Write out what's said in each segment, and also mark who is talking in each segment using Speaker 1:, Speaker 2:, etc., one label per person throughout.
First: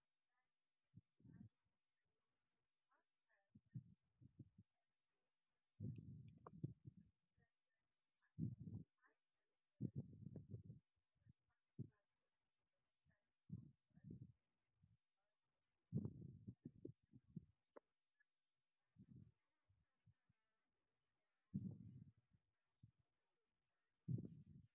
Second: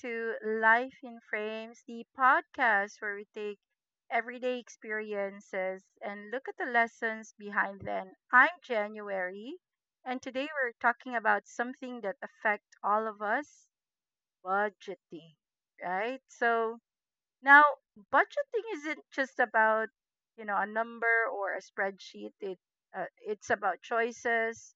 Speaker 1: to Life in Frames, the podcast where we take everyday experiences and look at the lessons behind them. I'm January, and today we're talking about something that affects all of us budgeting, right? So now, budgeting isn't just about a number or a spreadsheet. It's about choices,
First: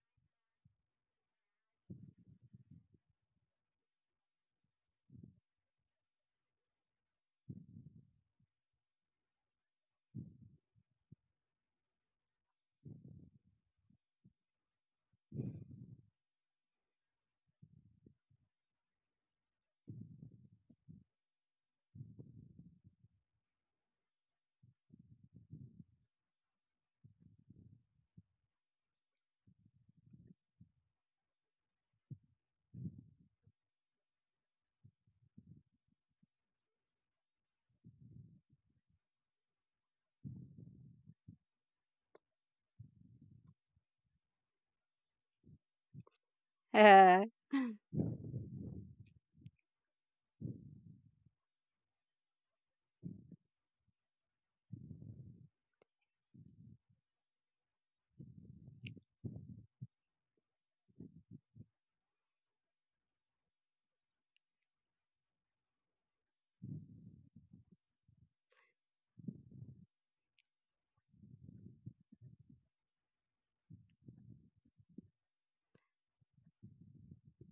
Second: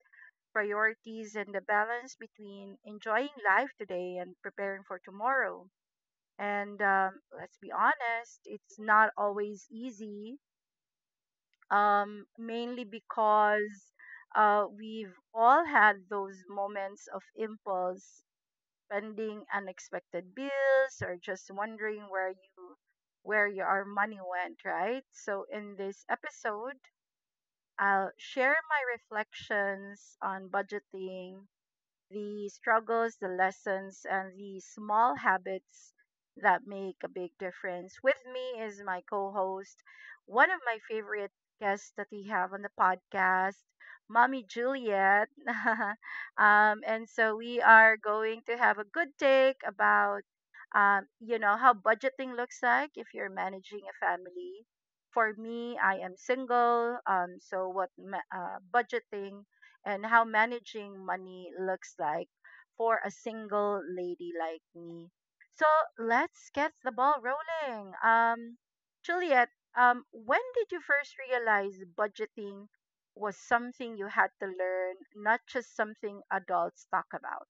Speaker 1: priorities and the balance between enjoying life today and preparing for tomorrow. And Let's be honest, it's not always easy, mainly because we've all had those moments of impulse spending, unexpected bills, or just wondering where your money went, right? So in this episode, I'll share my reflections on budgeting, the struggles, the lessons, and the small habits that make a big difference. With me is my co host, one of my favorite guests that we have on the podcast, Mommy Juliet. And so we are going to have a good take about. You know how budgeting looks like if you're managing a family. For me, I am single, so budgeting and how managing money looks like for a single lady like me. So let's get the ball rolling. Juliet, when did you first realize budgeting was something you had to learn, not just something adults talk about?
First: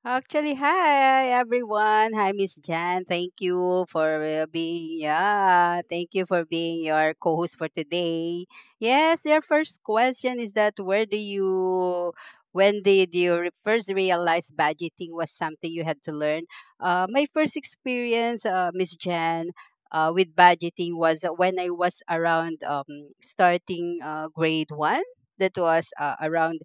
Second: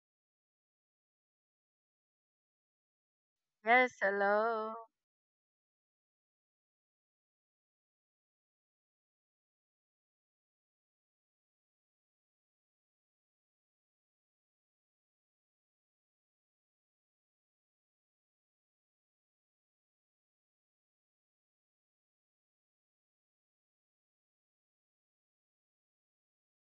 Speaker 2: Actually, hi everyone. Hi, Miss Jan. Thank you
Speaker 1: Yes,
Speaker 2: for
Speaker 1: hello.
Speaker 2: being, yeah. Thank you for being your co-host for today. Yes, your first question is that where do you when did you first realize budgeting was something you had to learn? My first experience, Miss Jan, with budgeting was when I was around, starting grade 1. That was around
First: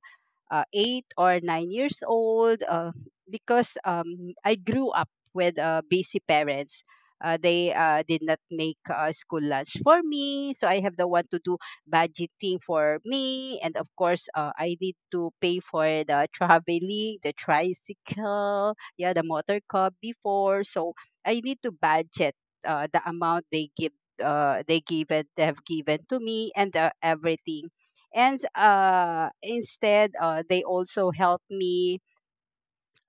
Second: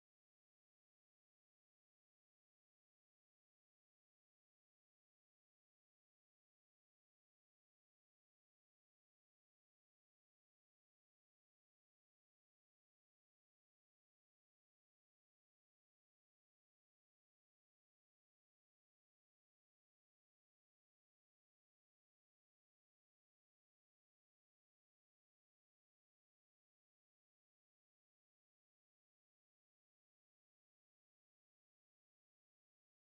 Speaker 2: 8 or 9 years old, because I grew up with busy parents. They did not make school lunch for me, so I have the one to do budgeting for me, and of course, I need to pay for the traveling, the tricycle, yeah, the motor car before. So I need to budget the amount they give, they have given to me, and everything. And instead they also help me,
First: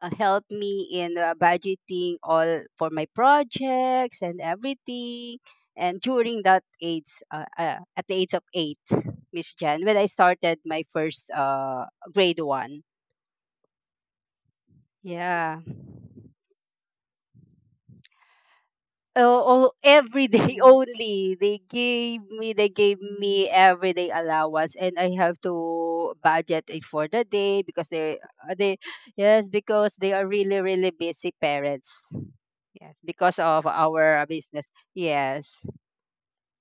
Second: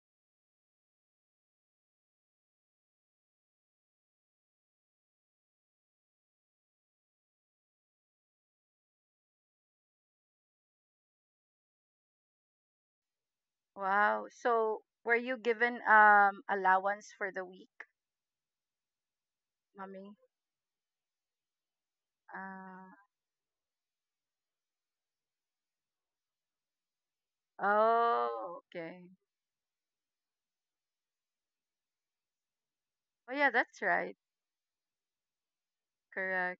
Speaker 2: help me in budgeting all for my projects and everything. And during that age, at the age of 8, Miss Jan, when I started my first grade 1.
Speaker 1: Wow. So were you
Speaker 2: Yeah.
Speaker 1: given allowance for the week,
Speaker 2: Oh,
Speaker 1: mommy?
Speaker 2: every day, only they
Speaker 1: Uh,
Speaker 2: gave me everyday allowance, and I have to budget it for the day because they. uh,
Speaker 1: oh,
Speaker 2: they
Speaker 1: okay.
Speaker 2: yes, because they are really really busy parents. Yes,
Speaker 1: Oh
Speaker 2: because
Speaker 1: yeah,
Speaker 2: of
Speaker 1: that's
Speaker 2: our
Speaker 1: right.
Speaker 2: business. Yes,
Speaker 1: Correct.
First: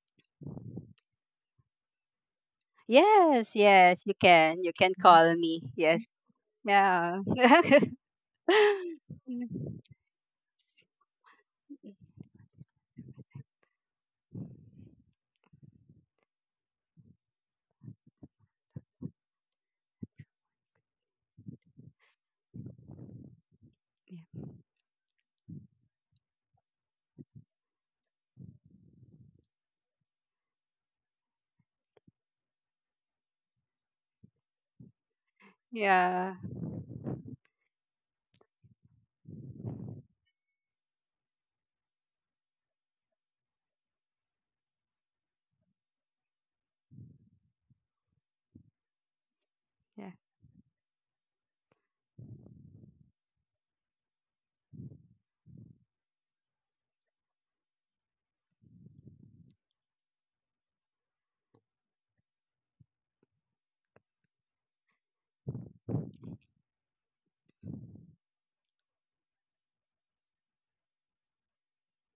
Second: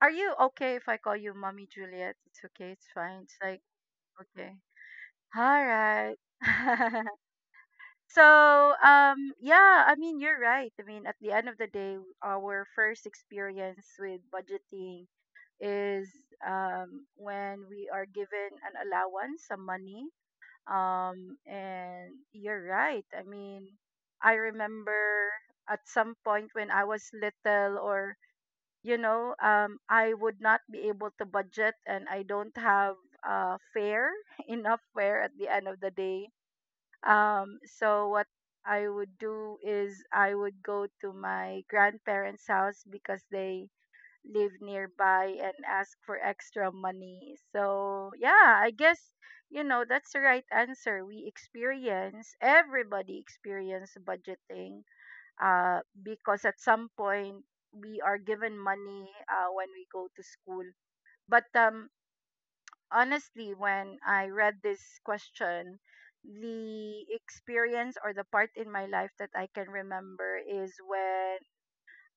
Speaker 1: Are you okay if I call you Mommy Juliet? It's okay, it's fine. It's
Speaker 2: yes.
Speaker 1: like,
Speaker 2: Yes,
Speaker 1: okay.
Speaker 2: you can call me.
Speaker 1: All
Speaker 2: Yes.
Speaker 1: right.
Speaker 2: Yeah.
Speaker 1: so, yeah, I mean, you're right. I mean, at the end of the day, our first experience with budgeting is when we are given an allowance, some money. And you're right. I mean, I remember at some point when I was little I would not be able to budget and I don't have fare, enough fare at the end of the day.
Speaker 2: Yeah,
Speaker 1: So, what I would do is I would go to my grandparents' house because they live nearby and ask for extra money. So, yeah, I guess, that's
Speaker 2: yeah,
Speaker 1: the right answer. We experience, everybody experience budgeting because at some point we are given money when we go to school. But Honestly, when I read this question, the experience or the part in my life that I can remember is when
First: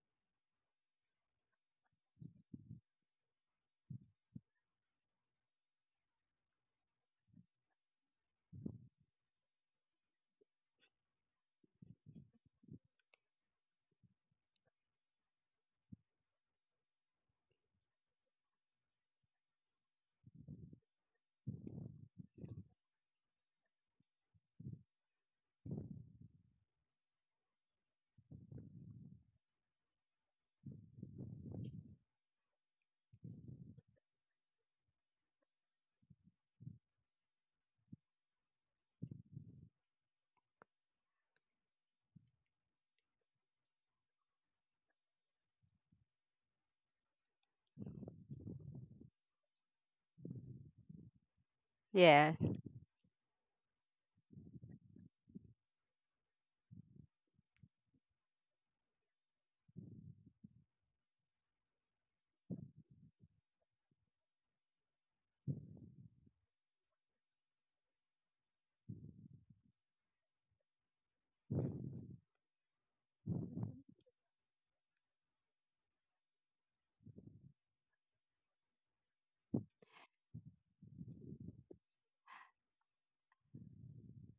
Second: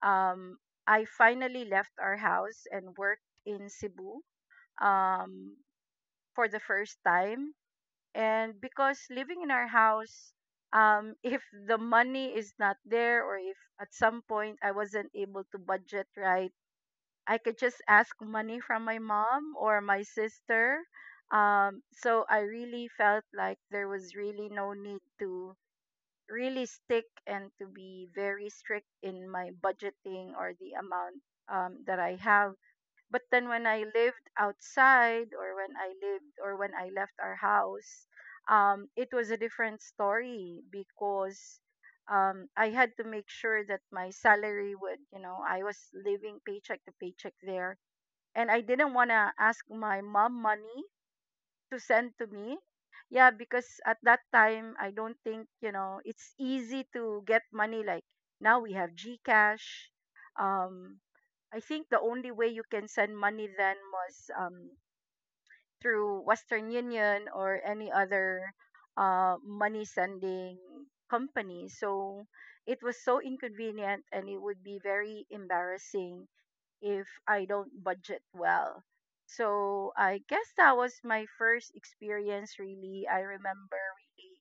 Speaker 1: um, I finally left our house and worked in Cebu um, for the first time, and because living in our house, if the money is not there or if at some point I wasn't able to budget right, I could just ask money from my mom or my sister. So I really felt like there was really no need to really stick and to be very strict in my budgeting or the amount that I have. But then when I lived outside or when I lived or when I left our house, it was a different story because I had to make sure that my salary would, you know, I was living paycheck to paycheck there. And I didn't want to ask my mom money to send to
Speaker 2: yeah,
Speaker 1: me. Yeah, because at that time, I don't think, you know, it's easy to get money. Like now we have Gcash. Um, I think the only way you can send money then was through Western Union or any other money sending company. So it was so inconvenient and it would be very embarrassing if I don't budget well. So I guess that was my first experience really. I remember really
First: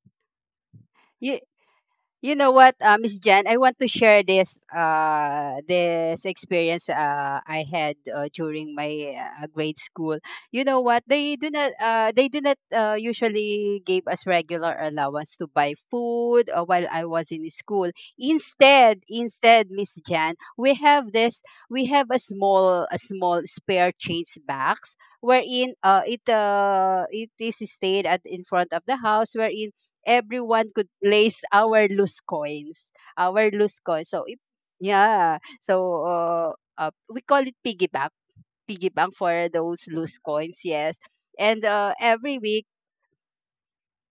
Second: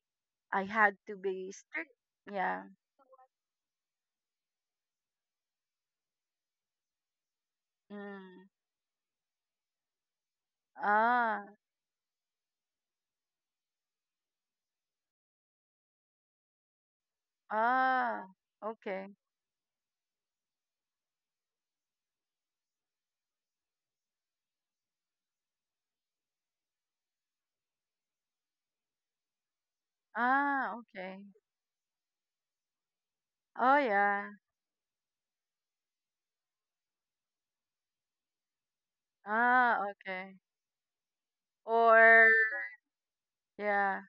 Speaker 1: I had to
Speaker 2: yeah.
Speaker 1: be strict.
Speaker 2: You know
Speaker 1: Yeah.
Speaker 2: what, Miss Jan, I want to share this, this experience, I had,
Speaker 1: Mm.
Speaker 2: during my grade school. You know what? They
Speaker 1: Ah,
Speaker 2: do not uh, they do not uh, usually gave us regular allowance to buy food, while I was in school.
Speaker 1: ah,
Speaker 2: Instead,
Speaker 1: okay.
Speaker 2: instead, Miss Jan, we have a small spare change box, wherein it is stayed at in front of the house, wherein everyone
Speaker 1: Ah,
Speaker 2: could
Speaker 1: okay.
Speaker 2: place our loose coins, our loose
Speaker 1: Oh,
Speaker 2: coins. So
Speaker 1: yeah.
Speaker 2: if, yeah, so, we call it piggy bank, for
Speaker 1: Ah,
Speaker 2: those loose
Speaker 1: okay.
Speaker 2: coins. Yes, and
Speaker 1: Or
Speaker 2: every week
Speaker 1: yeah.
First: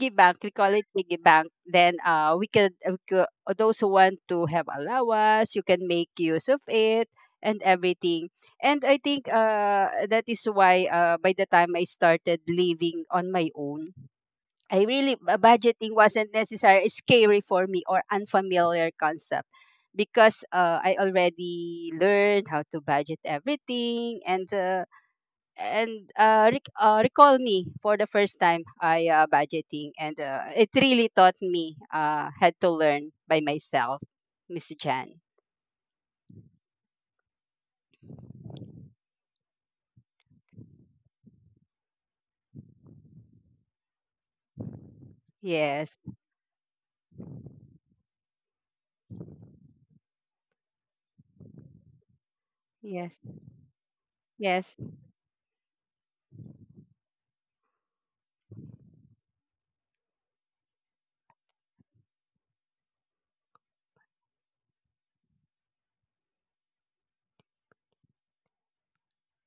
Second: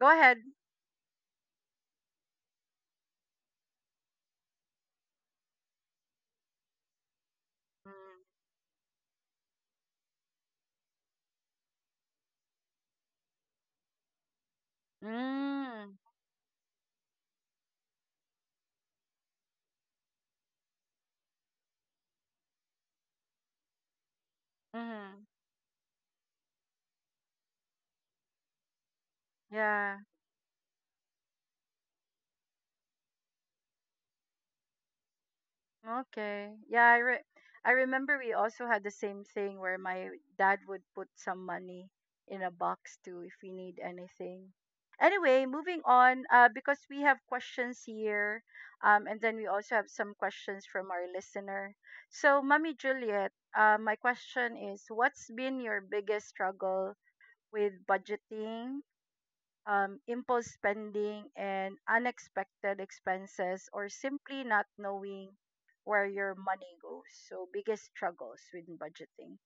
Speaker 1: Go
Speaker 2: bank,
Speaker 1: ahead.
Speaker 2: we call it piggy bank. Then we could those who want to have allowance, you can make use of it and everything. And I think that is why, by the time I started living on my own, budgeting
Speaker 1: Mm.
Speaker 2: wasn't necessary scary for me or unfamiliar concept, because I already learned how to budget everything, and
Speaker 1: Mm-hmm.
Speaker 2: recall me for the first time I, budgeting,
Speaker 1: Yeah.
Speaker 2: and it really taught me, had to learn by myself, Miss Jan.
Speaker 1: Okay. I remember we also had the same thing where my dad would put some money in a box too if we need anything. Anyway, moving
Speaker 2: Yes,
Speaker 1: on, because we have questions here, and then we also have some questions from our listener. So, Mommy
Speaker 2: yes,
Speaker 1: Juliet, my question
Speaker 2: yes.
Speaker 1: is, what's been your biggest struggle with budgeting, impulse spending, and unexpected expenses, or simply not knowing where your money goes. So, biggest struggles with budgeting.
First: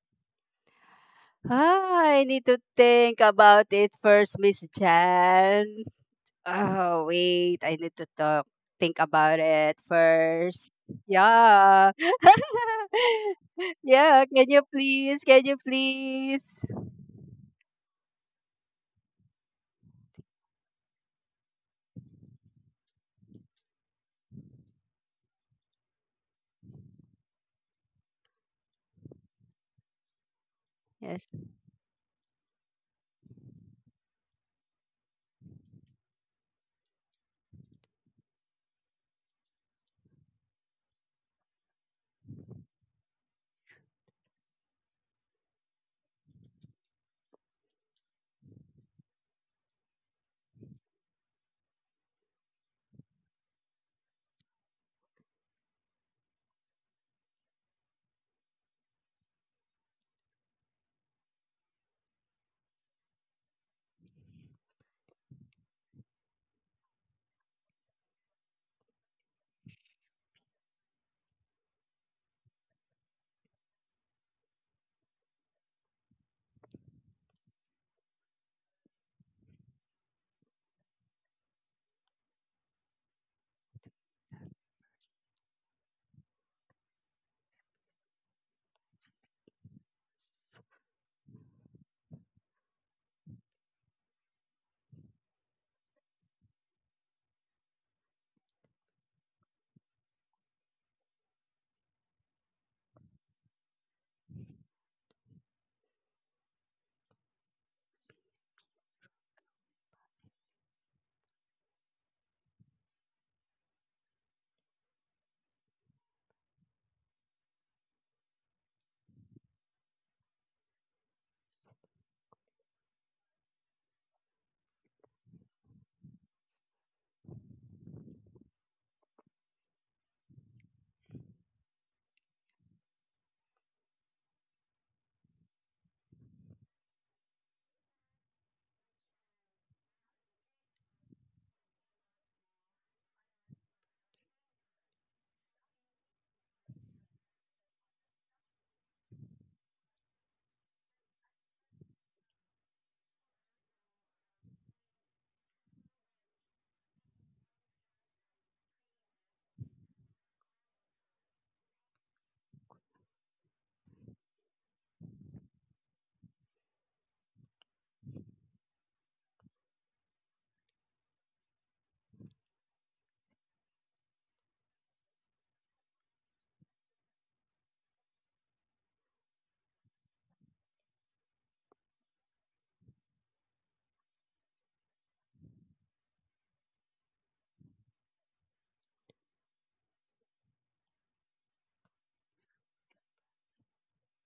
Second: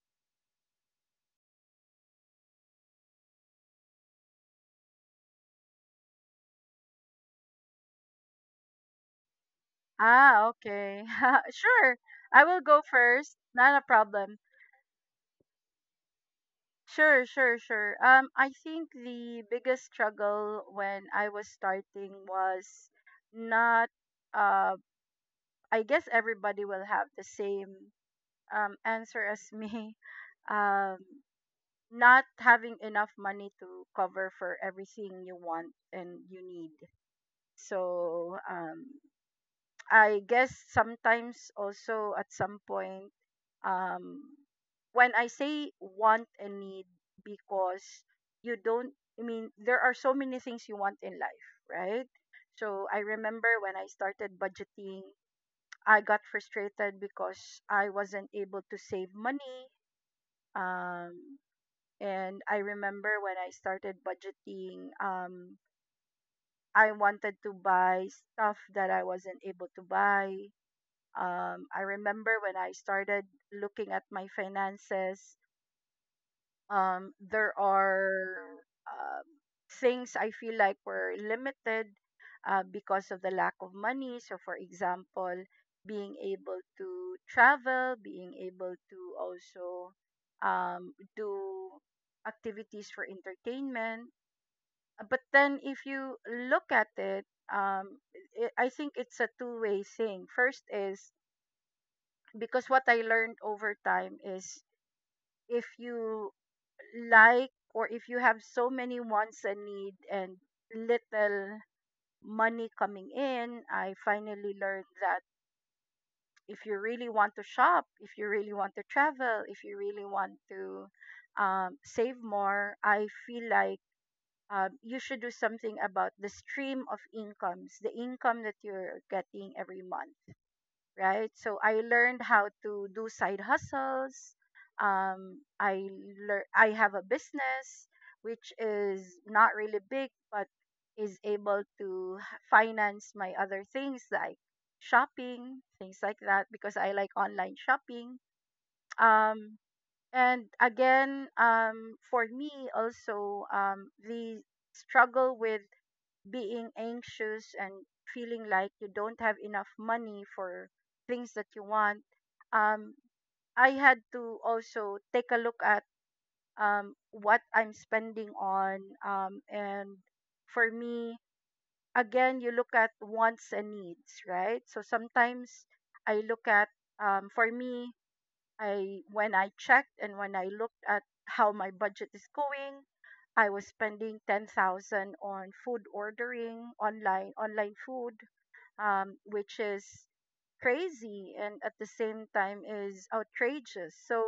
Speaker 2: Ah, I need to think about it first, Miss Jan. Oh, wait. I need to talk. Think about it
Speaker 1: Ah,
Speaker 2: first.
Speaker 1: okay.
Speaker 2: Yeah.
Speaker 1: Sure. I will go first. Not a
Speaker 2: Yeah.
Speaker 1: problem.
Speaker 2: Can you please? Can you please?
Speaker 1: Sure, sure, sure. I think the biggest struggle when I was starting was not, uh, I guess everybody will have the same answer as me. Um,
Speaker 2: Yes.
Speaker 1: Not having enough money to cover for everything you want and you need. So I guess sometimes also at some point, um, when I say want and need, because you don't, I mean, there are so many things you want in life, right? So I remember when I started budgeting, I got frustrated because I wasn't able to save money. Um, and I remember when I started budgeting, I wanted to buy stuff that I wasn't able to buy. I remember when I started looking at my finances, there are um, things I feel like were limited because of the lack of money. So, for example, being able to travel, being able to also do activities for entertainment. But then if you look at it, um I think it's a two-way thing. First is because what I learned over time is if you like, or if you have so many wants and need and little money coming in, I finally learned that if you really want to shop, if you really want to travel, if you really want to save more, I feel like you should do something about the stream of incomes, the income that you're getting every month, right? So I learned how to do side hustles. Um, I I have a business which is not really big, but is able to finance my other things like shopping, things like that, because I like online shopping. Um, and again, for me also, the struggle with being anxious and feeling like you don't have enough money for things that you want, um, I had to also take a look at what I'm spending on. And for me, again, you look at wants and needs, right? So sometimes I look at, for me, I when I checked and when I looked at how my budget is going, I was spending 10,000 on food ordering online, online food, which is crazy and at the same time is outrageous. So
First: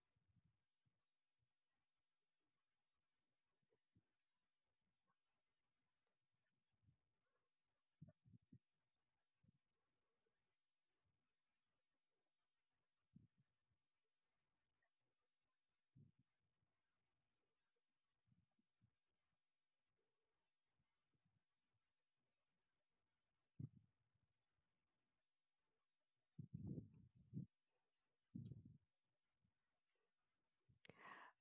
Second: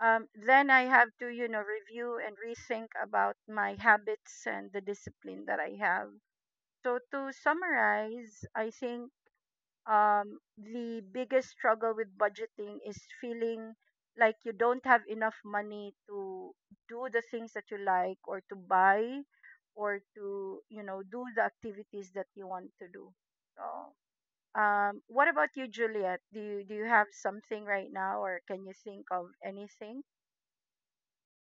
Speaker 1: um, then I have to, you know, review and rethink about my habits and the discipline that I have. So to summarize, I think the biggest struggle with budgeting is feeling like you don't have enough money to do the things that you like or to buy or to you know do the activities that you want to do. So what about you, Juliet? Do you have something right now or can you think of anything?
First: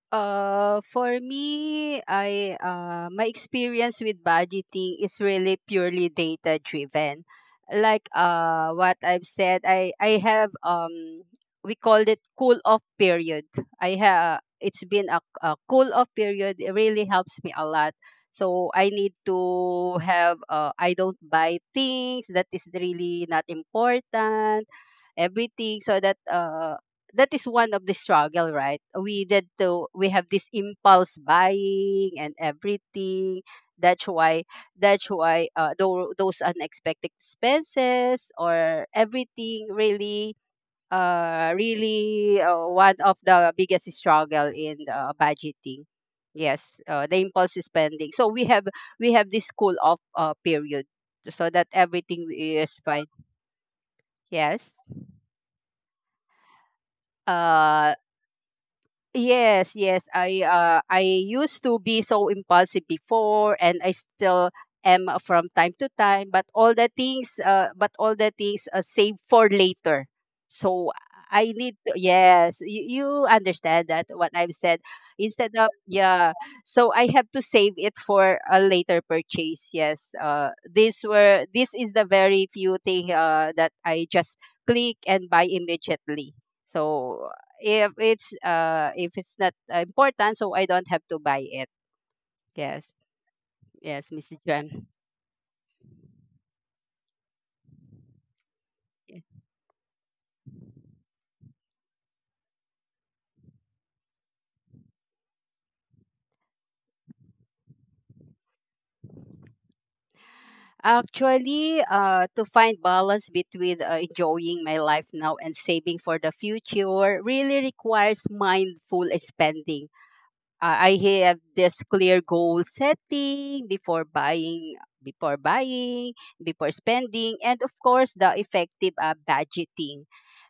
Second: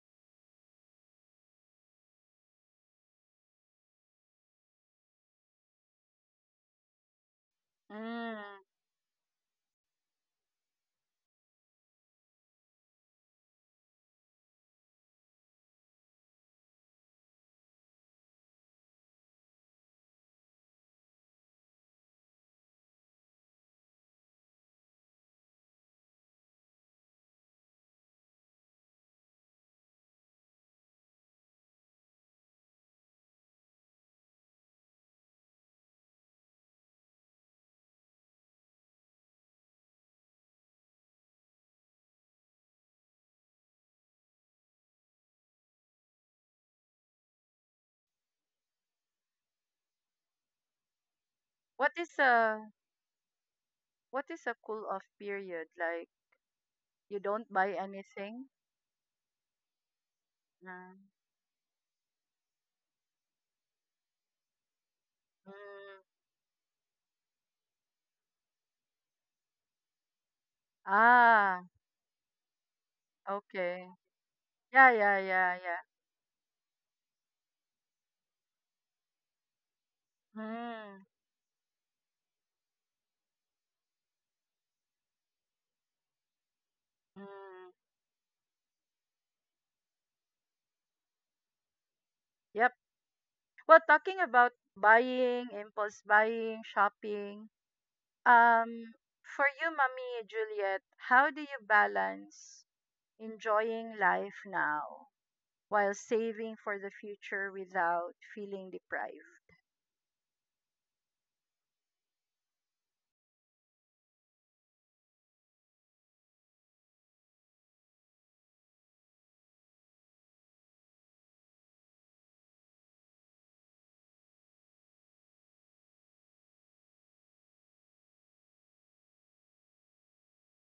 Speaker 2: For me, I my experience with budgeting is really purely data driven. Like,
Speaker 1: Mm.
Speaker 2: what I've said, I have, we called it cool off period. I have — it's been a cool off period. It really helps me a lot. So I need to have, I don't buy things that is really not important, everything, so that that is one of the struggle, right, we did to — we have this impulse buying and everything. That's why that's why, those unexpected expenses or everything really, one of the biggest struggle in budgeting. Yes, the impulse spending, so we have this cool off period so that
Speaker 1: What is
Speaker 2: everything
Speaker 1: a
Speaker 2: is fine. Yes.
Speaker 1: cool off period like? You don't buy
Speaker 2: uh.
Speaker 1: anything?
Speaker 2: Yes, yes. I uh
Speaker 1: Mm.
Speaker 2: I used to be so impulsive before, and I still am, from
Speaker 1: Mm.
Speaker 2: time to time, but all the things but all the things, save for later. So I
Speaker 1: Ah,
Speaker 2: need to — yes, you
Speaker 1: okay.
Speaker 2: understand that what I've said.
Speaker 1: Yeah, yeah,
Speaker 2: Instead
Speaker 1: yeah,
Speaker 2: of,
Speaker 1: yeah.
Speaker 2: yeah, so I have to save it for a later purchase. Yes. These
Speaker 1: Mm,
Speaker 2: were this is the very few thing that I just click and buy immediately. So
Speaker 1: mm,
Speaker 2: if it's not important, so I don't have to buy it.
Speaker 1: yep.
Speaker 2: Yes.
Speaker 1: Well,
Speaker 2: Yes,
Speaker 1: talking
Speaker 2: Mister
Speaker 1: about
Speaker 2: Jem.
Speaker 1: buying, impulse buying, shopping, um, for you, Mommy Juliet, how do you balance enjoying life now while saving for the future without feeling deprived?
Speaker 2: Actually, to find balance between enjoying my life now and saving for the future really requires mindful spending. I have this clear goal setting before buying, before buying before spending, and of course the effective budgeting.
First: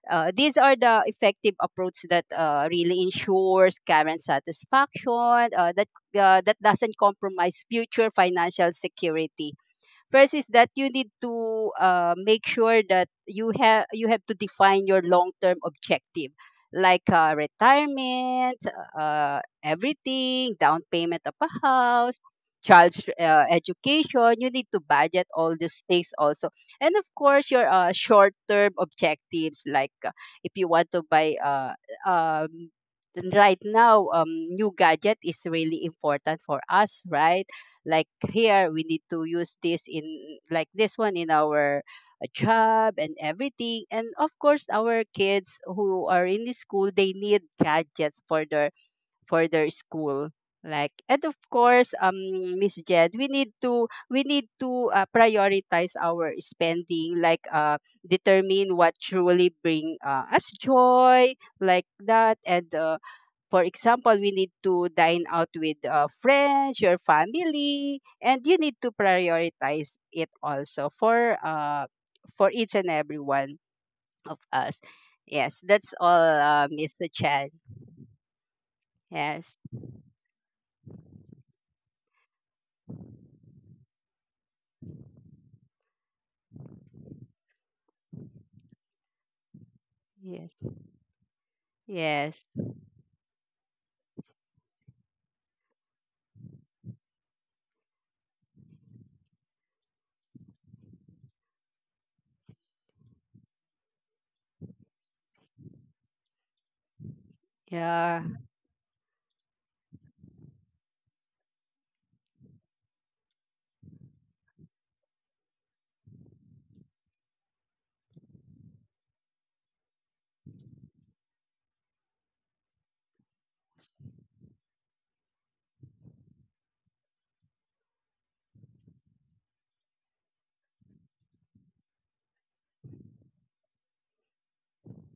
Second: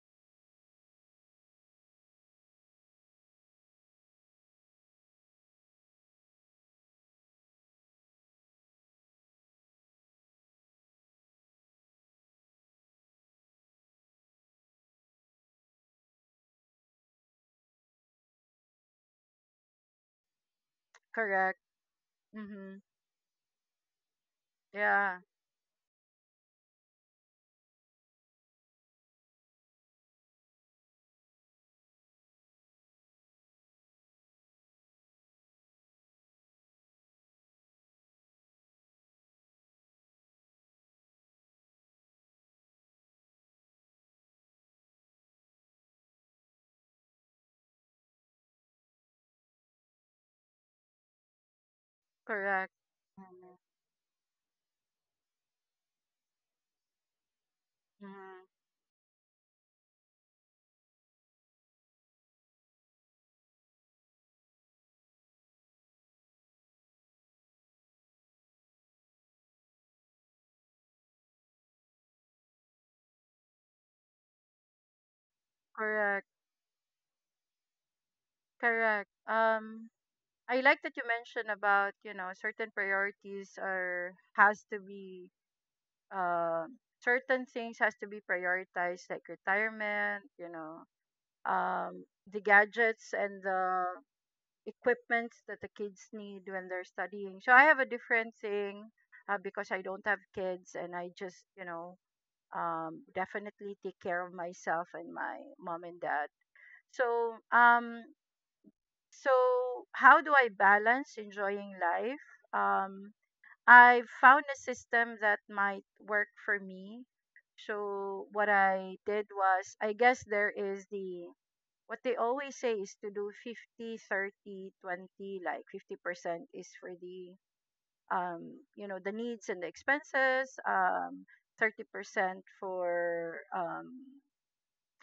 Speaker 2: These are the effective approach that really ensures current satisfaction, that doesn't compromise future financial security. First is that you need to make sure that you have to define your long term objective, like retirement, everything, down payment of a
Speaker 1: Correct.
Speaker 2: house,
Speaker 1: Mm-hmm.
Speaker 2: child's education. You need to budget
Speaker 1: Yeah,
Speaker 2: all these things also, and of course your short term objectives, like, if you want to buy, um, right now, new gadget is really important for us, right? Like, here we need to use this in — like this one in our job and everything. And of course our kids who are in the school, they need gadgets for their school, like, and of course, Miss
Speaker 1: correct.
Speaker 2: Jed, we need
Speaker 1: Mm-hmm.
Speaker 2: to we need to prioritize our spending, like
Speaker 1: Mm-hmm.
Speaker 2: determine what truly bring us joy, like that. And for example, we need to dine out with friends, your family, and you need to prioritize it also for each and every one of us. Yes, that's all,
Speaker 1: Correct,
Speaker 2: Mr. Chan.
Speaker 1: correct.
Speaker 2: Yes,
Speaker 1: I like that you mentioned about you know certain priorities are has to be, uh, certain things has to be prioritized like retirement,
Speaker 2: yes,
Speaker 1: you know, um,
Speaker 2: yes,
Speaker 1: the gadgets and the equipments that the kids need when they're studying. So I have a different thing because I don't have kids and I just you know definitely take care of myself and my mom and dad. So um
Speaker 2: yeah,
Speaker 1: so, how do I balance enjoying life? Um, I've found a system that might work for me. So, what I did was, I guess there is the what they always say is to do 50, 30, 20. Like 50% is for the you know, the needs and the expenses, 30% for um,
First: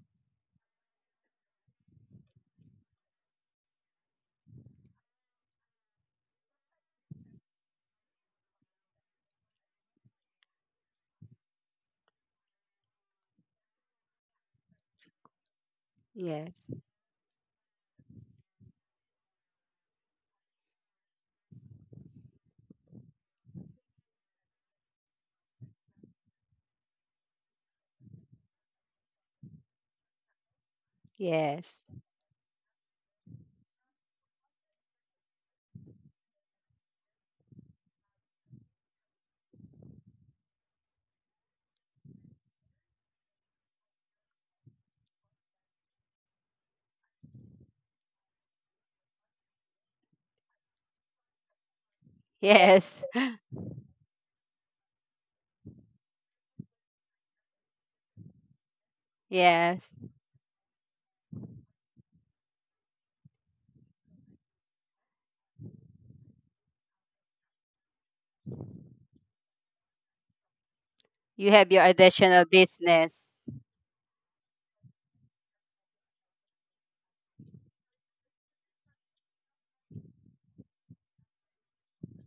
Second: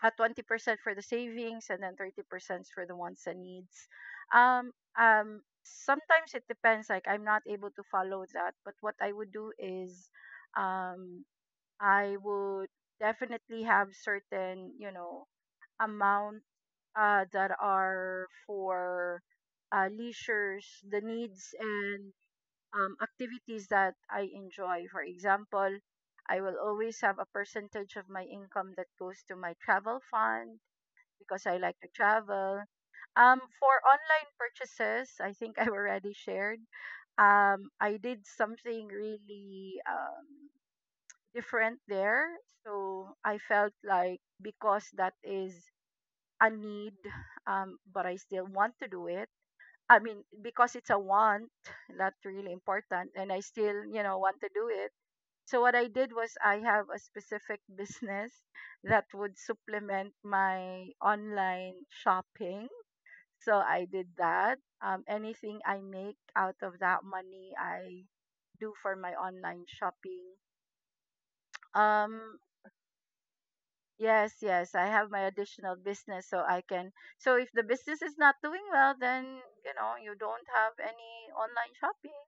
Speaker 1: uh, 20% for the savings and then 30% for the wants and needs. Um, Sometimes it depends. Like I'm not able to follow that, but what I would do is, um, I would definitely have certain, you know, amount
Speaker 2: yes,
Speaker 1: that are for leisures, the needs and activities that I enjoy. For example, I will always have a percentage of my income that goes to my travel fund because I like
Speaker 2: yes,
Speaker 1: to travel. For online purchases, I think I already shared. I did something really different there. So I felt like because that is a need, but I still want to do it. I mean, because it's a want, that's really
Speaker 2: yes.
Speaker 1: important, and I still, you know, want to do it. So what I did was I have a specific business that would
Speaker 2: Yes.
Speaker 1: supplement my online shopping, so I did that. Anything I make out of that money, I do for my online shopping.
Speaker 2: You have your
Speaker 1: Um,
Speaker 2: additional business.
Speaker 1: yes, yes, I have my additional business, so I can. So if the business is not doing well, then you know you don't have any online shopping.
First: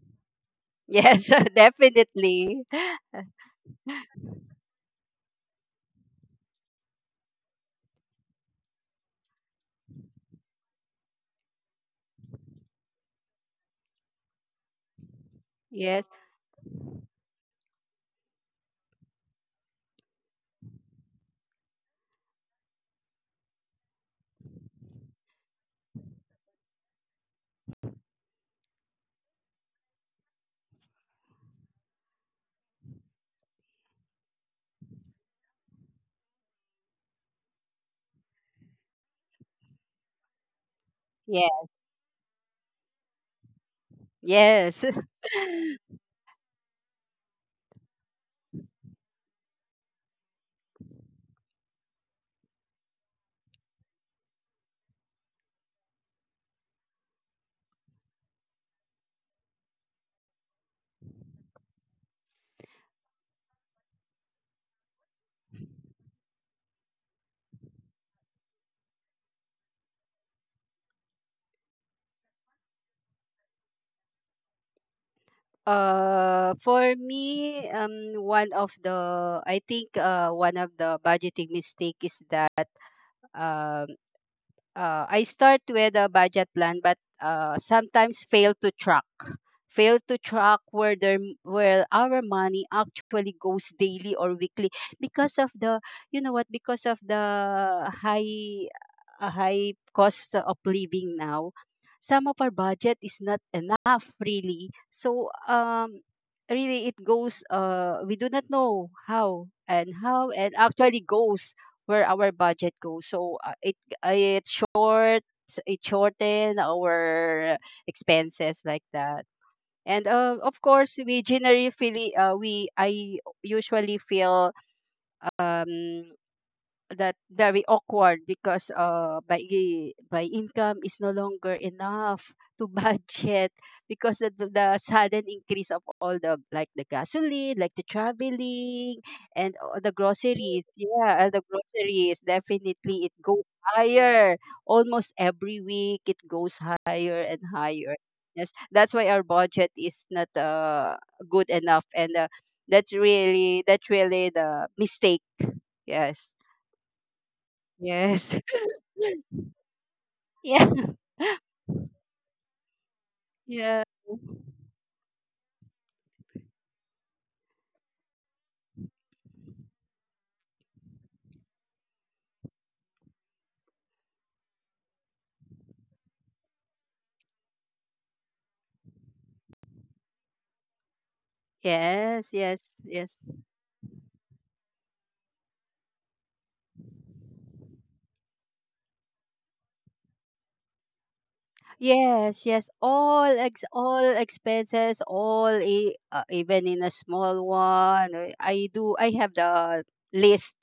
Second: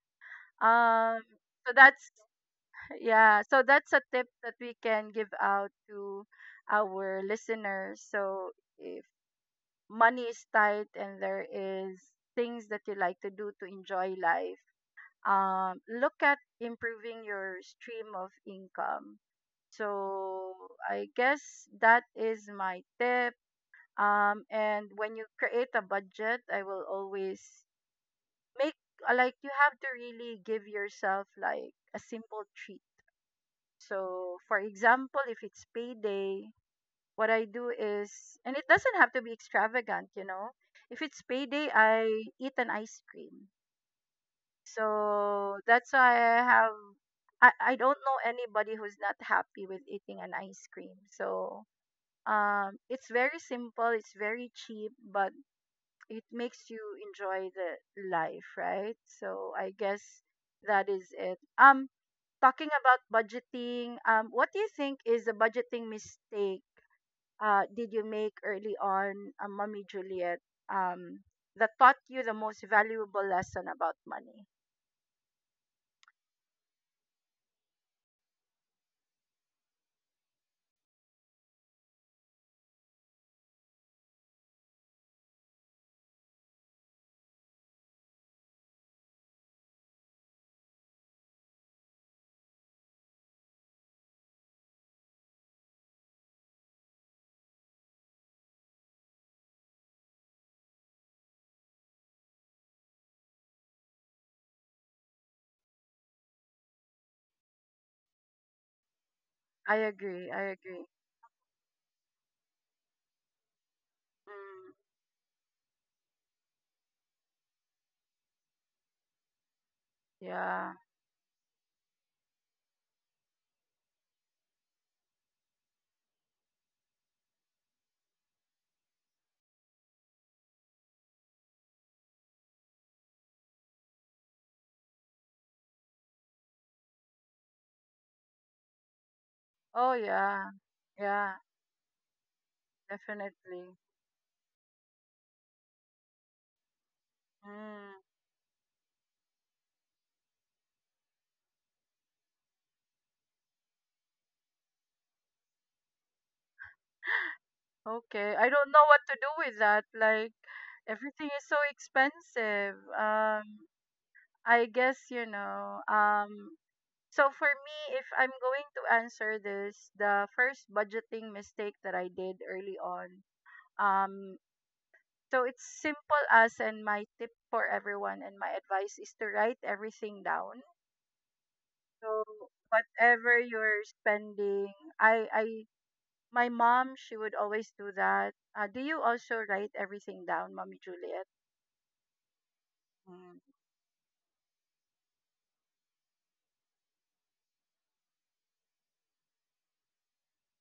Speaker 1: Um,
Speaker 2: Yes.
Speaker 1: so that's
Speaker 2: Definitely.
Speaker 1: yeah. So that's a tip that we can give out to our listeners. So if money is tight and there is things that you like to do to enjoy life,
Speaker 2: Yes,
Speaker 1: look at improving your stream of income. So I guess that is my tip. And when you create a budget, I will always make, like, you have to really give yourself like a simple treat. So for example, if it's payday, what I do is, and it doesn't have to be extravagant, you know. If it's
Speaker 2: yes,
Speaker 1: payday, I eat an ice cream.
Speaker 2: yes.
Speaker 1: So that's why I have I don't know anybody who's not happy with eating an ice cream. So it's very simple, it's very cheap, but it makes you enjoy the life, right? So I guess that is it. Talking about budgeting, um, what do you think is a budgeting mistake did you make early on, Mommy Juliet? Um that taught you the most valuable lesson about money.
Speaker 2: For me, one of the I think, one of the budgeting mistake is that, um I start with a budget plan, but sometimes fail to track. Fail to track where our money actually goes daily or weekly, because of the — you know what, because of the high, a high cost of living now. Some of our budget is not enough really. So, really it goes. We do not know how,
Speaker 1: I
Speaker 2: and
Speaker 1: agree.
Speaker 2: how
Speaker 1: I
Speaker 2: and
Speaker 1: agree.
Speaker 2: actually goes where our budget goes. So uh, it
Speaker 1: Mm,
Speaker 2: short it shorten our expenses like that. And of
Speaker 1: yeah.
Speaker 2: course, we generally feel, we I usually feel, um that very awkward, because my income is no longer enough to budget, because the sudden increase of all the, like the gasoline, like the traveling, and all
Speaker 1: Oh,
Speaker 2: the
Speaker 1: yeah.
Speaker 2: groceries, yeah, and
Speaker 1: Yeah,
Speaker 2: the groceries definitely, it goes
Speaker 1: definitely.
Speaker 2: higher almost every week, it goes higher and higher.
Speaker 1: Mm.
Speaker 2: Yes, that's why our budget is not good enough, and that's really the mistake. Yes. Yes.
Speaker 1: Okay. I don't know what to do with that. Like,
Speaker 2: Yeah.
Speaker 1: everything is so expensive.
Speaker 2: Yeah.
Speaker 1: I guess, you know, um, so for me, if I'm going to answer this, the first budgeting mistake that I did early on, um, so it's simple as, and my tip for everyone and my advice is to write everything down. So
Speaker 2: Yes, yes, yes,
Speaker 1: whatever you're spending, I my mom, she would always do that. Do you also write everything down, Mommy Juliet,
Speaker 2: yes, yes.
Speaker 1: in
Speaker 2: All expenses, all e even in a small one. I do. I have the list.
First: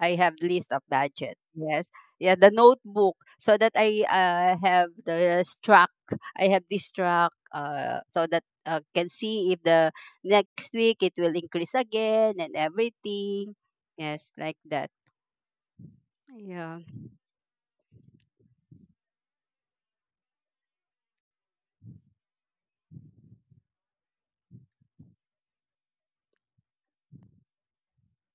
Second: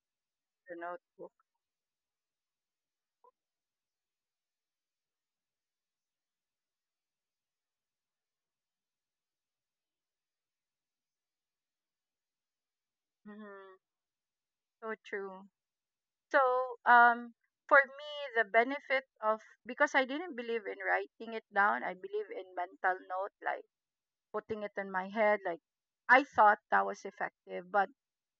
Speaker 2: I have list
Speaker 1: your
Speaker 2: of
Speaker 1: notebook?
Speaker 2: budget. Yes, yeah, the notebook so that I have the track. I have this track, so that can see if the next week it will increase again and everything.
Speaker 1: Hmm.
Speaker 2: Yes, like
Speaker 1: So
Speaker 2: that.
Speaker 1: true. So
Speaker 2: Yeah.
Speaker 1: um for me, the benefit of, because I didn't believe in writing it down, I believe in mental note, like putting it in my head, like I thought that was effective, but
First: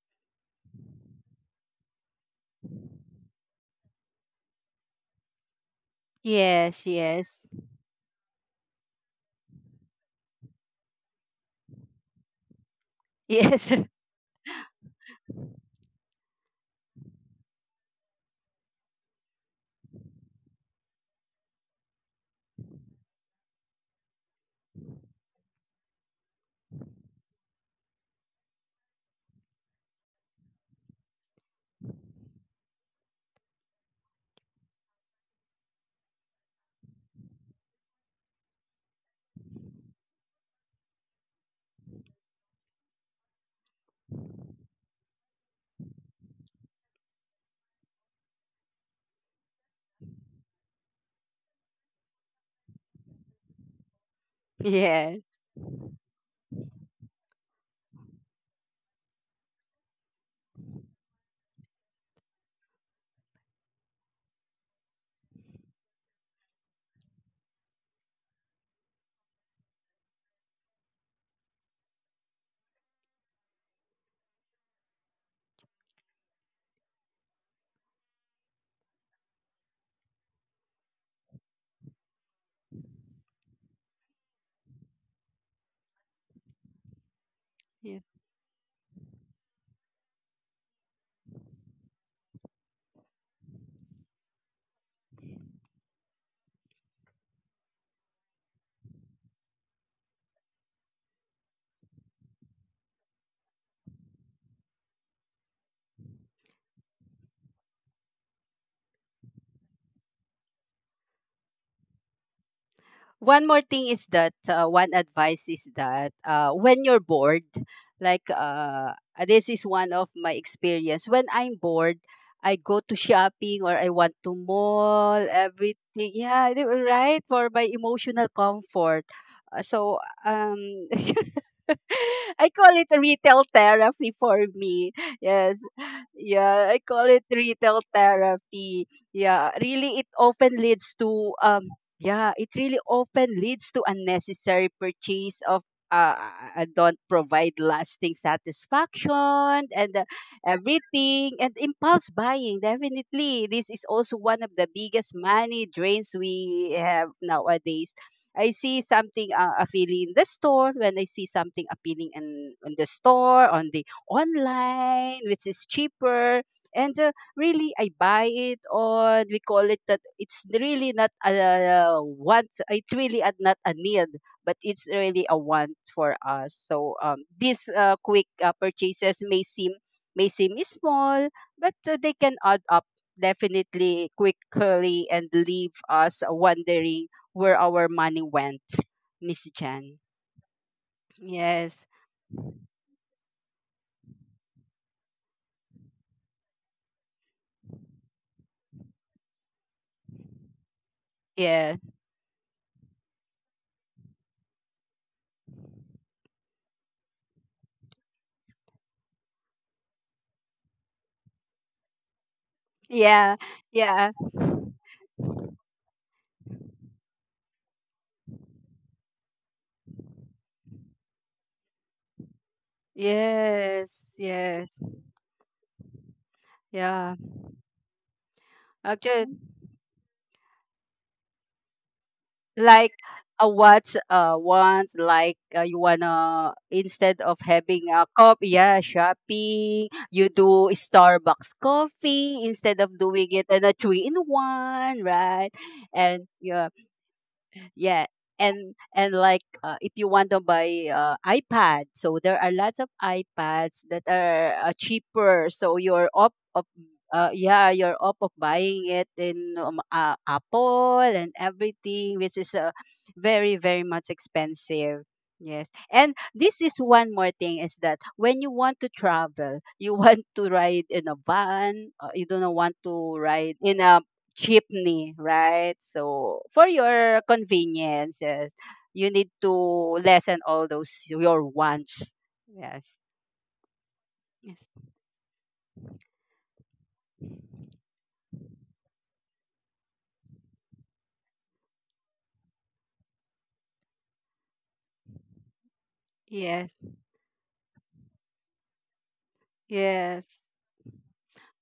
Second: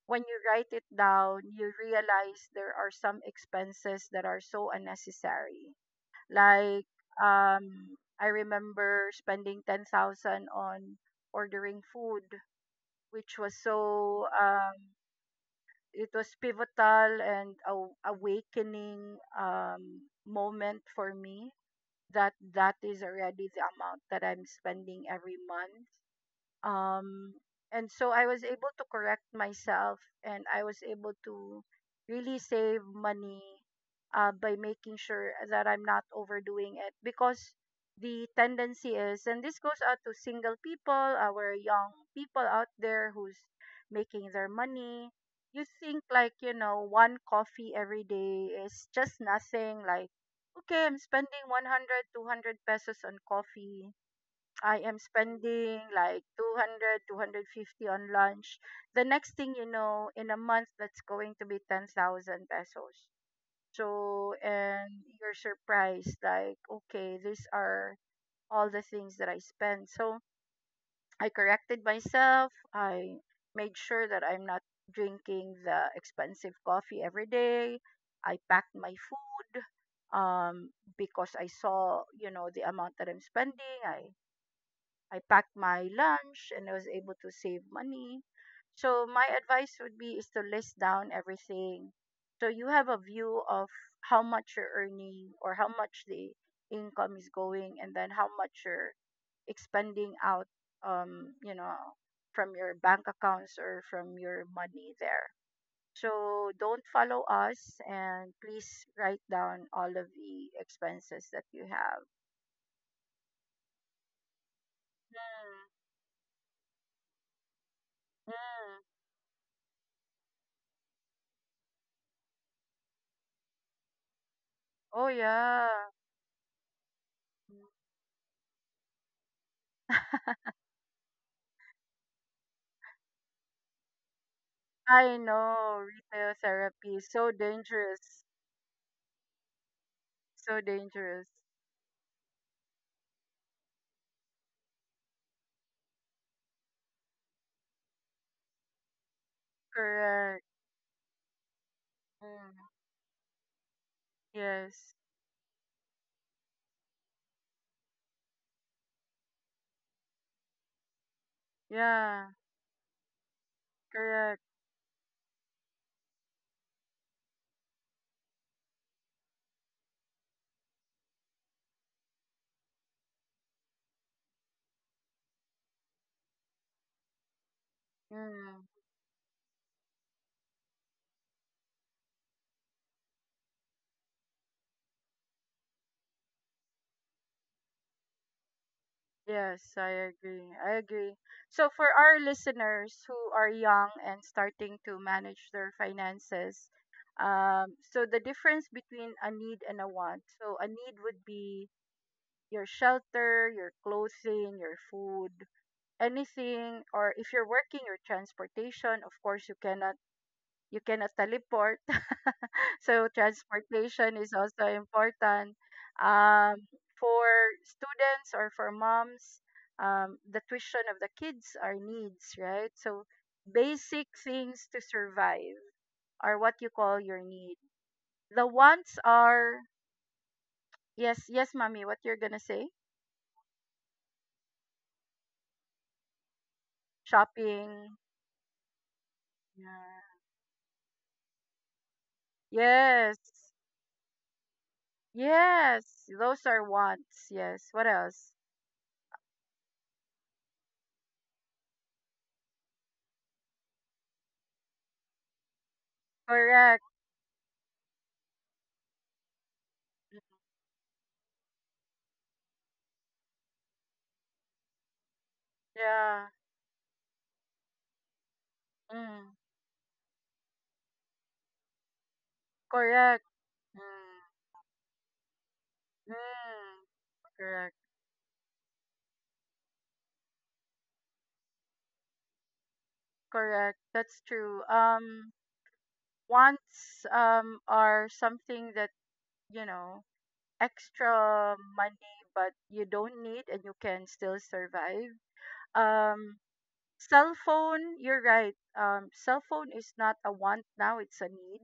Speaker 1: when you write it down, you realize there are some expenses that are so unnecessary.
Speaker 2: Yes,
Speaker 1: Like,
Speaker 2: yes.
Speaker 1: I remember spending 10,000 on ordering food, which was
Speaker 2: Yes.
Speaker 1: so it was pivotal and a awakening moment for me, that that is already the amount that I'm spending every month, um and so I was able to correct myself, and I was able to really save money, by making sure that I'm not overdoing it, because the tendency is, and this goes out to single people, our young people out there who's making their money, you think like, you know, one coffee every day is just nothing, like, okay, I'm spending 100, 200 pesos on coffee. I am
Speaker 2: Yes.
Speaker 1: spending like 200, 250 on lunch. The next thing you know, in a month, that's going to be 10,000 pesos. So, and you're surprised, like, okay, these are all the things that I spend. So I corrected myself. I made sure that I'm not drinking the expensive coffee every day. I packed my food, um because I saw, you know, the amount that I'm spending. I packed my lunch and I was able to save
Speaker 2: Yes.
Speaker 1: money. So my advice would be is to list down everything. So you have a view of how much you're earning or how much the income is going, and then how much you're expending out, um you know from your bank accounts or from your money there. So don't follow us and please write down all of the expenses that you have.
Speaker 2: One more thing is that, one advice is
Speaker 1: Mm,
Speaker 2: that, when you're bored, like,
Speaker 1: mm.
Speaker 2: this is one of my experience, when I'm bored, I go to shopping or I want to
Speaker 1: Oh
Speaker 2: mall
Speaker 1: yeah.
Speaker 2: everything, yeah, they were right for my emotional comfort. So, um I call it retail therapy for me.
Speaker 1: I
Speaker 2: Yes.
Speaker 1: know retail
Speaker 2: Yeah, I
Speaker 1: therapy is
Speaker 2: call
Speaker 1: so
Speaker 2: it retail
Speaker 1: dangerous,
Speaker 2: therapy. Yeah, really it
Speaker 1: so
Speaker 2: often leads
Speaker 1: dangerous.
Speaker 2: to, yeah, it really often leads to unnecessary purchase of, uh, don't provide lasting satisfaction, and
Speaker 1: Correct.
Speaker 2: everything, and impulse
Speaker 1: Mm.
Speaker 2: buying. Definitely, this is also one of the
Speaker 1: Yes.
Speaker 2: biggest money drains we have nowadays. I see something appealing in the store When I see something appealing
Speaker 1: Yeah.
Speaker 2: in the store on the
Speaker 1: Correct.
Speaker 2: online, which is cheaper, and really I buy it on — we call it, that it's really not a want, it's really, not a need, but it's really a want for us. So, these quick
Speaker 1: Mm.
Speaker 2: purchases may seem small, but they can add up definitely quickly and leave us wondering where our money went, Miss
Speaker 1: Yes,
Speaker 2: Jan.
Speaker 1: I agree. I agree. So
Speaker 2: Yes,
Speaker 1: for our listeners who are young and starting to manage their finances, um, so the difference between a need and a want. So a need would be
Speaker 2: yeah,
Speaker 1: your shelter, your clothing, your food, anything, or if you're working, your transportation, of course. You cannot teleport. So
Speaker 2: yeah, yeah.
Speaker 1: transportation is also important. Um, for students or for moms, the tuition of the kids are needs, right? So
Speaker 2: Yes,
Speaker 1: basic
Speaker 2: yes,
Speaker 1: things to survive are what you call
Speaker 2: yeah.
Speaker 1: your need. The wants
Speaker 2: Actually,
Speaker 1: are yes, yes, mommy. What you're gonna say?
Speaker 2: like, what's once, like, you wanna, instead of having
Speaker 1: Shopping.
Speaker 2: a cup, yeah, shopping,
Speaker 1: Yeah.
Speaker 2: you do Starbucks coffee instead of
Speaker 1: Yes,
Speaker 2: doing it in a three in one, right?
Speaker 1: yes.
Speaker 2: And
Speaker 1: Those are
Speaker 2: yeah,
Speaker 1: wants. Yes. What
Speaker 2: yeah.
Speaker 1: else?
Speaker 2: And like, if you want to buy, iPad, so there are lots of iPads that are cheaper, so you're up of
Speaker 1: Correct.
Speaker 2: yeah, you're up of buying it in, Apple, and everything, which is very very much expensive. Yes. And
Speaker 1: Yeah.
Speaker 2: this is one more thing, is that when you want to
Speaker 1: Mm.
Speaker 2: travel, you want to ride in a van, you don't want to
Speaker 1: Correct.
Speaker 2: ride in a
Speaker 1: Mm,
Speaker 2: jeepney, right? So for
Speaker 1: mm,
Speaker 2: your
Speaker 1: correct,
Speaker 2: conveniences, you need to lessen all those your wants. Yes.
Speaker 1: correct. That's true.
Speaker 2: Yes.
Speaker 1: Wants are something that, you know, extra money, but you don't need, and you can still survive. Um,
Speaker 2: Yes.
Speaker 1: cell phone. You're right. Cell phone is not a
Speaker 2: Yes.
Speaker 1: want now; it's a need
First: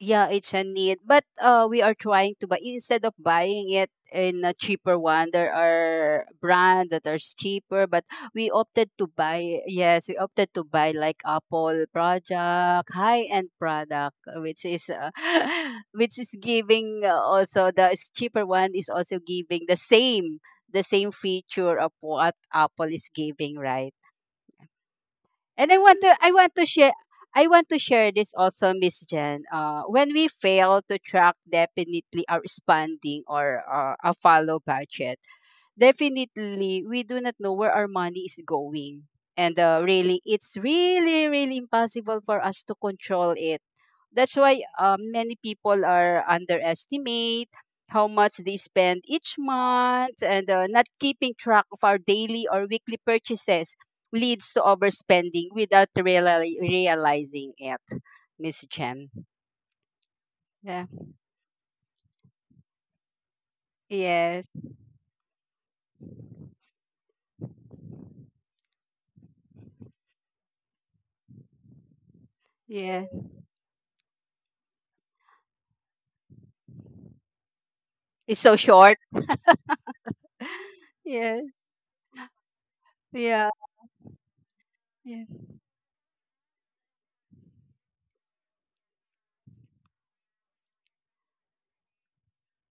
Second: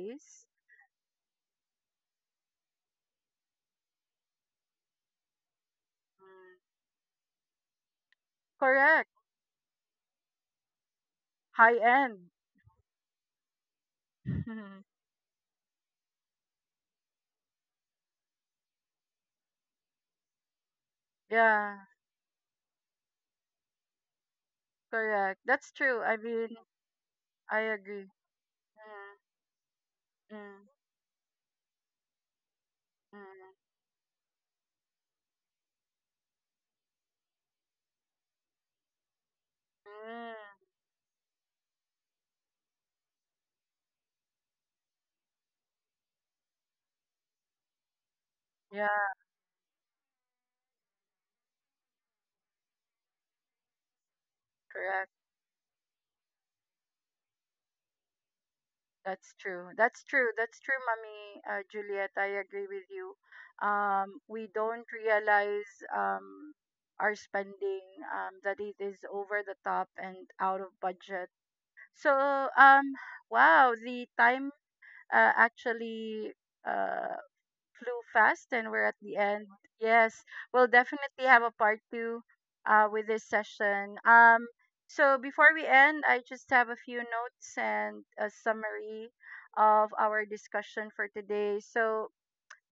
Speaker 2: Yeah, it's a need. But we are trying to buy, instead of buying it in a cheaper one. There are
Speaker 1: Mm,
Speaker 2: brands that are cheaper, but we opted to
Speaker 1: correct.
Speaker 2: buy. Yes, we opted to buy, like,
Speaker 1: High
Speaker 2: Apple
Speaker 1: end.
Speaker 2: product, high end product, which is which is giving, also, cheaper one is also giving the same
Speaker 1: Yeah,
Speaker 2: feature of what Apple is giving, right?
Speaker 1: correct. That's
Speaker 2: And
Speaker 1: true. I mean,
Speaker 2: I
Speaker 1: I
Speaker 2: want to
Speaker 1: agree.
Speaker 2: share this also, Miss Jen. When we
Speaker 1: Mm,
Speaker 2: fail to track definitely our
Speaker 1: mm,
Speaker 2: spending,
Speaker 1: mm,
Speaker 2: or a follow budget, definitely we do not know where our money is going. And really,
Speaker 1: mm.
Speaker 2: it's really, really impossible for us to control it. That's why, many people are underestimate how much they spend
Speaker 1: Yeah,
Speaker 2: each month, and not keeping track of our daily or weekly purchases leads to
Speaker 1: correct.
Speaker 2: overspending without really realizing it, Miss Jem.
Speaker 1: That's true. That's true. That's true,
Speaker 2: Yeah.
Speaker 1: Mommy Juliet. I agree with you. We
Speaker 2: Yes.
Speaker 1: don't realize um, our spending, that it is over the top and out of budget. So, um,
Speaker 2: Yeah.
Speaker 1: wow, the time actually uh, flew
Speaker 2: It's
Speaker 1: fast
Speaker 2: so
Speaker 1: and we're at
Speaker 2: short.
Speaker 1: the end. Yes, we'll definitely have
Speaker 2: Yes.
Speaker 1: a part two with this
Speaker 2: Yeah.
Speaker 1: session. So
Speaker 2: Yeah.
Speaker 1: before we end, I just have a few notes and a summary of our discussion for today. So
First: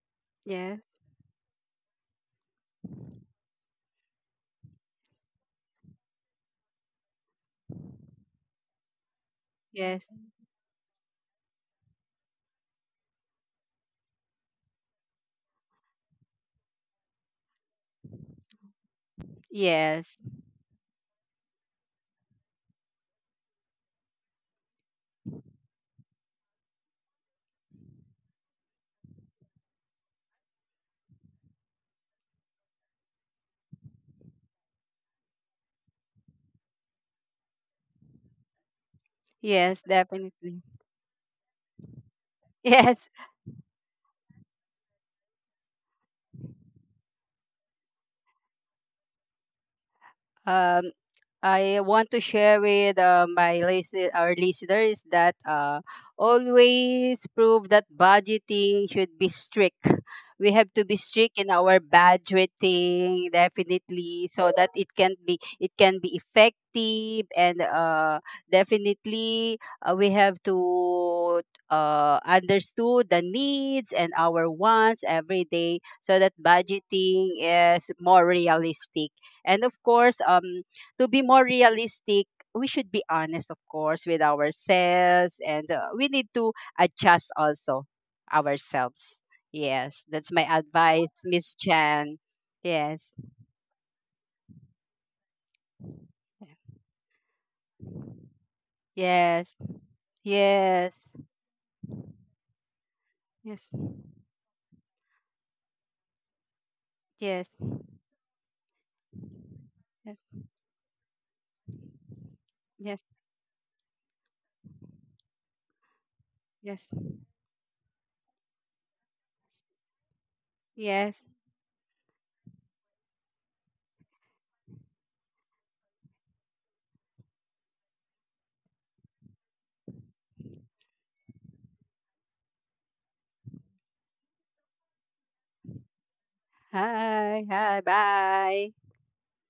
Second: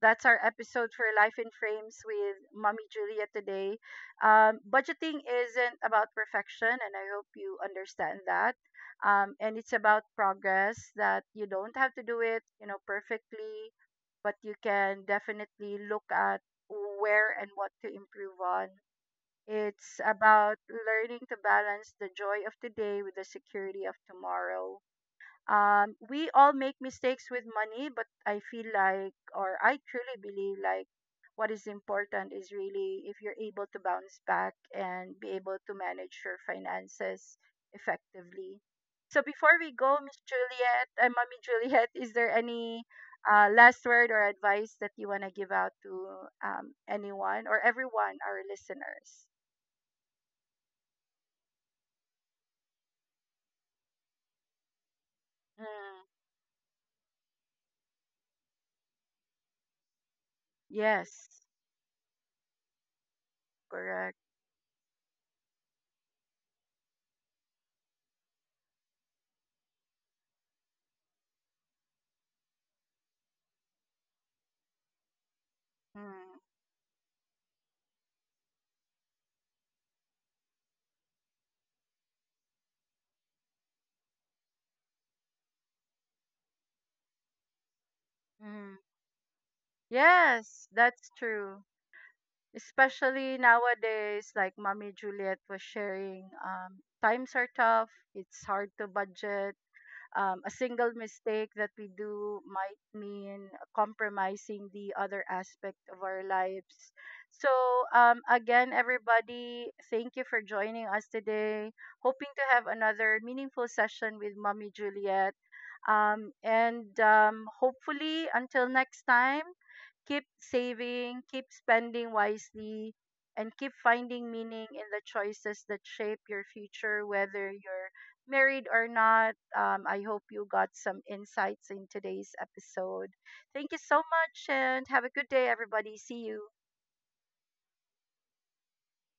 Speaker 1: that's our
Speaker 2: Yes.
Speaker 1: episode for Life in Frames with Mommy Julia today. Budgeting isn't about perfection, and I hope you understand that. And it's
Speaker 2: Yes.
Speaker 1: about progress, that you don't have to do it, you know, perfectly, but you can definitely look at where and what to improve on. It's
Speaker 2: Yes.
Speaker 1: about learning to balance the joy of today with the security of tomorrow. We all make mistakes with money, but I feel like, or I truly believe, like, what is important is really if you're able to bounce back and be able to manage your finances effectively. So before we
Speaker 2: Yes.
Speaker 1: go, Miss
Speaker 2: Definitely.
Speaker 1: Juliet, and Mommy Juliet, is there any
Speaker 2: Yes.
Speaker 1: last word or advice that you want to give out to anyone or everyone, our listeners.
Speaker 2: Um. I want to share with our listeners that,
Speaker 1: Mm,
Speaker 2: always prove that budgeting should be strict. We have to be
Speaker 1: yes,
Speaker 2: strict in our budgeting
Speaker 1: correct.
Speaker 2: definitely, so that it can be effective. And definitely, we have to understood the needs and our wants every day so that
Speaker 1: Mm,
Speaker 2: budgeting is more realistic. And of course, to be more realistic, we should be honest, of course, with ourselves, and we need to adjust also
Speaker 1: mm.
Speaker 2: ourselves. Yes, that's my
Speaker 1: Yes, that's
Speaker 2: advice, Miss
Speaker 1: true,
Speaker 2: Chan. Yes,
Speaker 1: especially nowadays, like Mommy Juliet was sharing. Times are tough, it's hard to
Speaker 2: yes,
Speaker 1: budget. A single
Speaker 2: yes,
Speaker 1: mistake that we do might mean
Speaker 2: yes,
Speaker 1: compromising the other aspect of our lives.
Speaker 2: yes,
Speaker 1: So, again, everybody, thank
Speaker 2: yes,
Speaker 1: you for joining us today. Hoping to have
Speaker 2: yes,
Speaker 1: another meaningful session with Mommy Juliet.
Speaker 2: yes.
Speaker 1: And hopefully, until next time, keep
Speaker 2: Yes.
Speaker 1: saving, keep spending wisely, and keep finding meaning in the choices that shape your future, whether you're married or not. I hope you got some insights in today's episode. Thank you so much and have a good day, everybody. See you.
Speaker 2: Hi, hi, bye.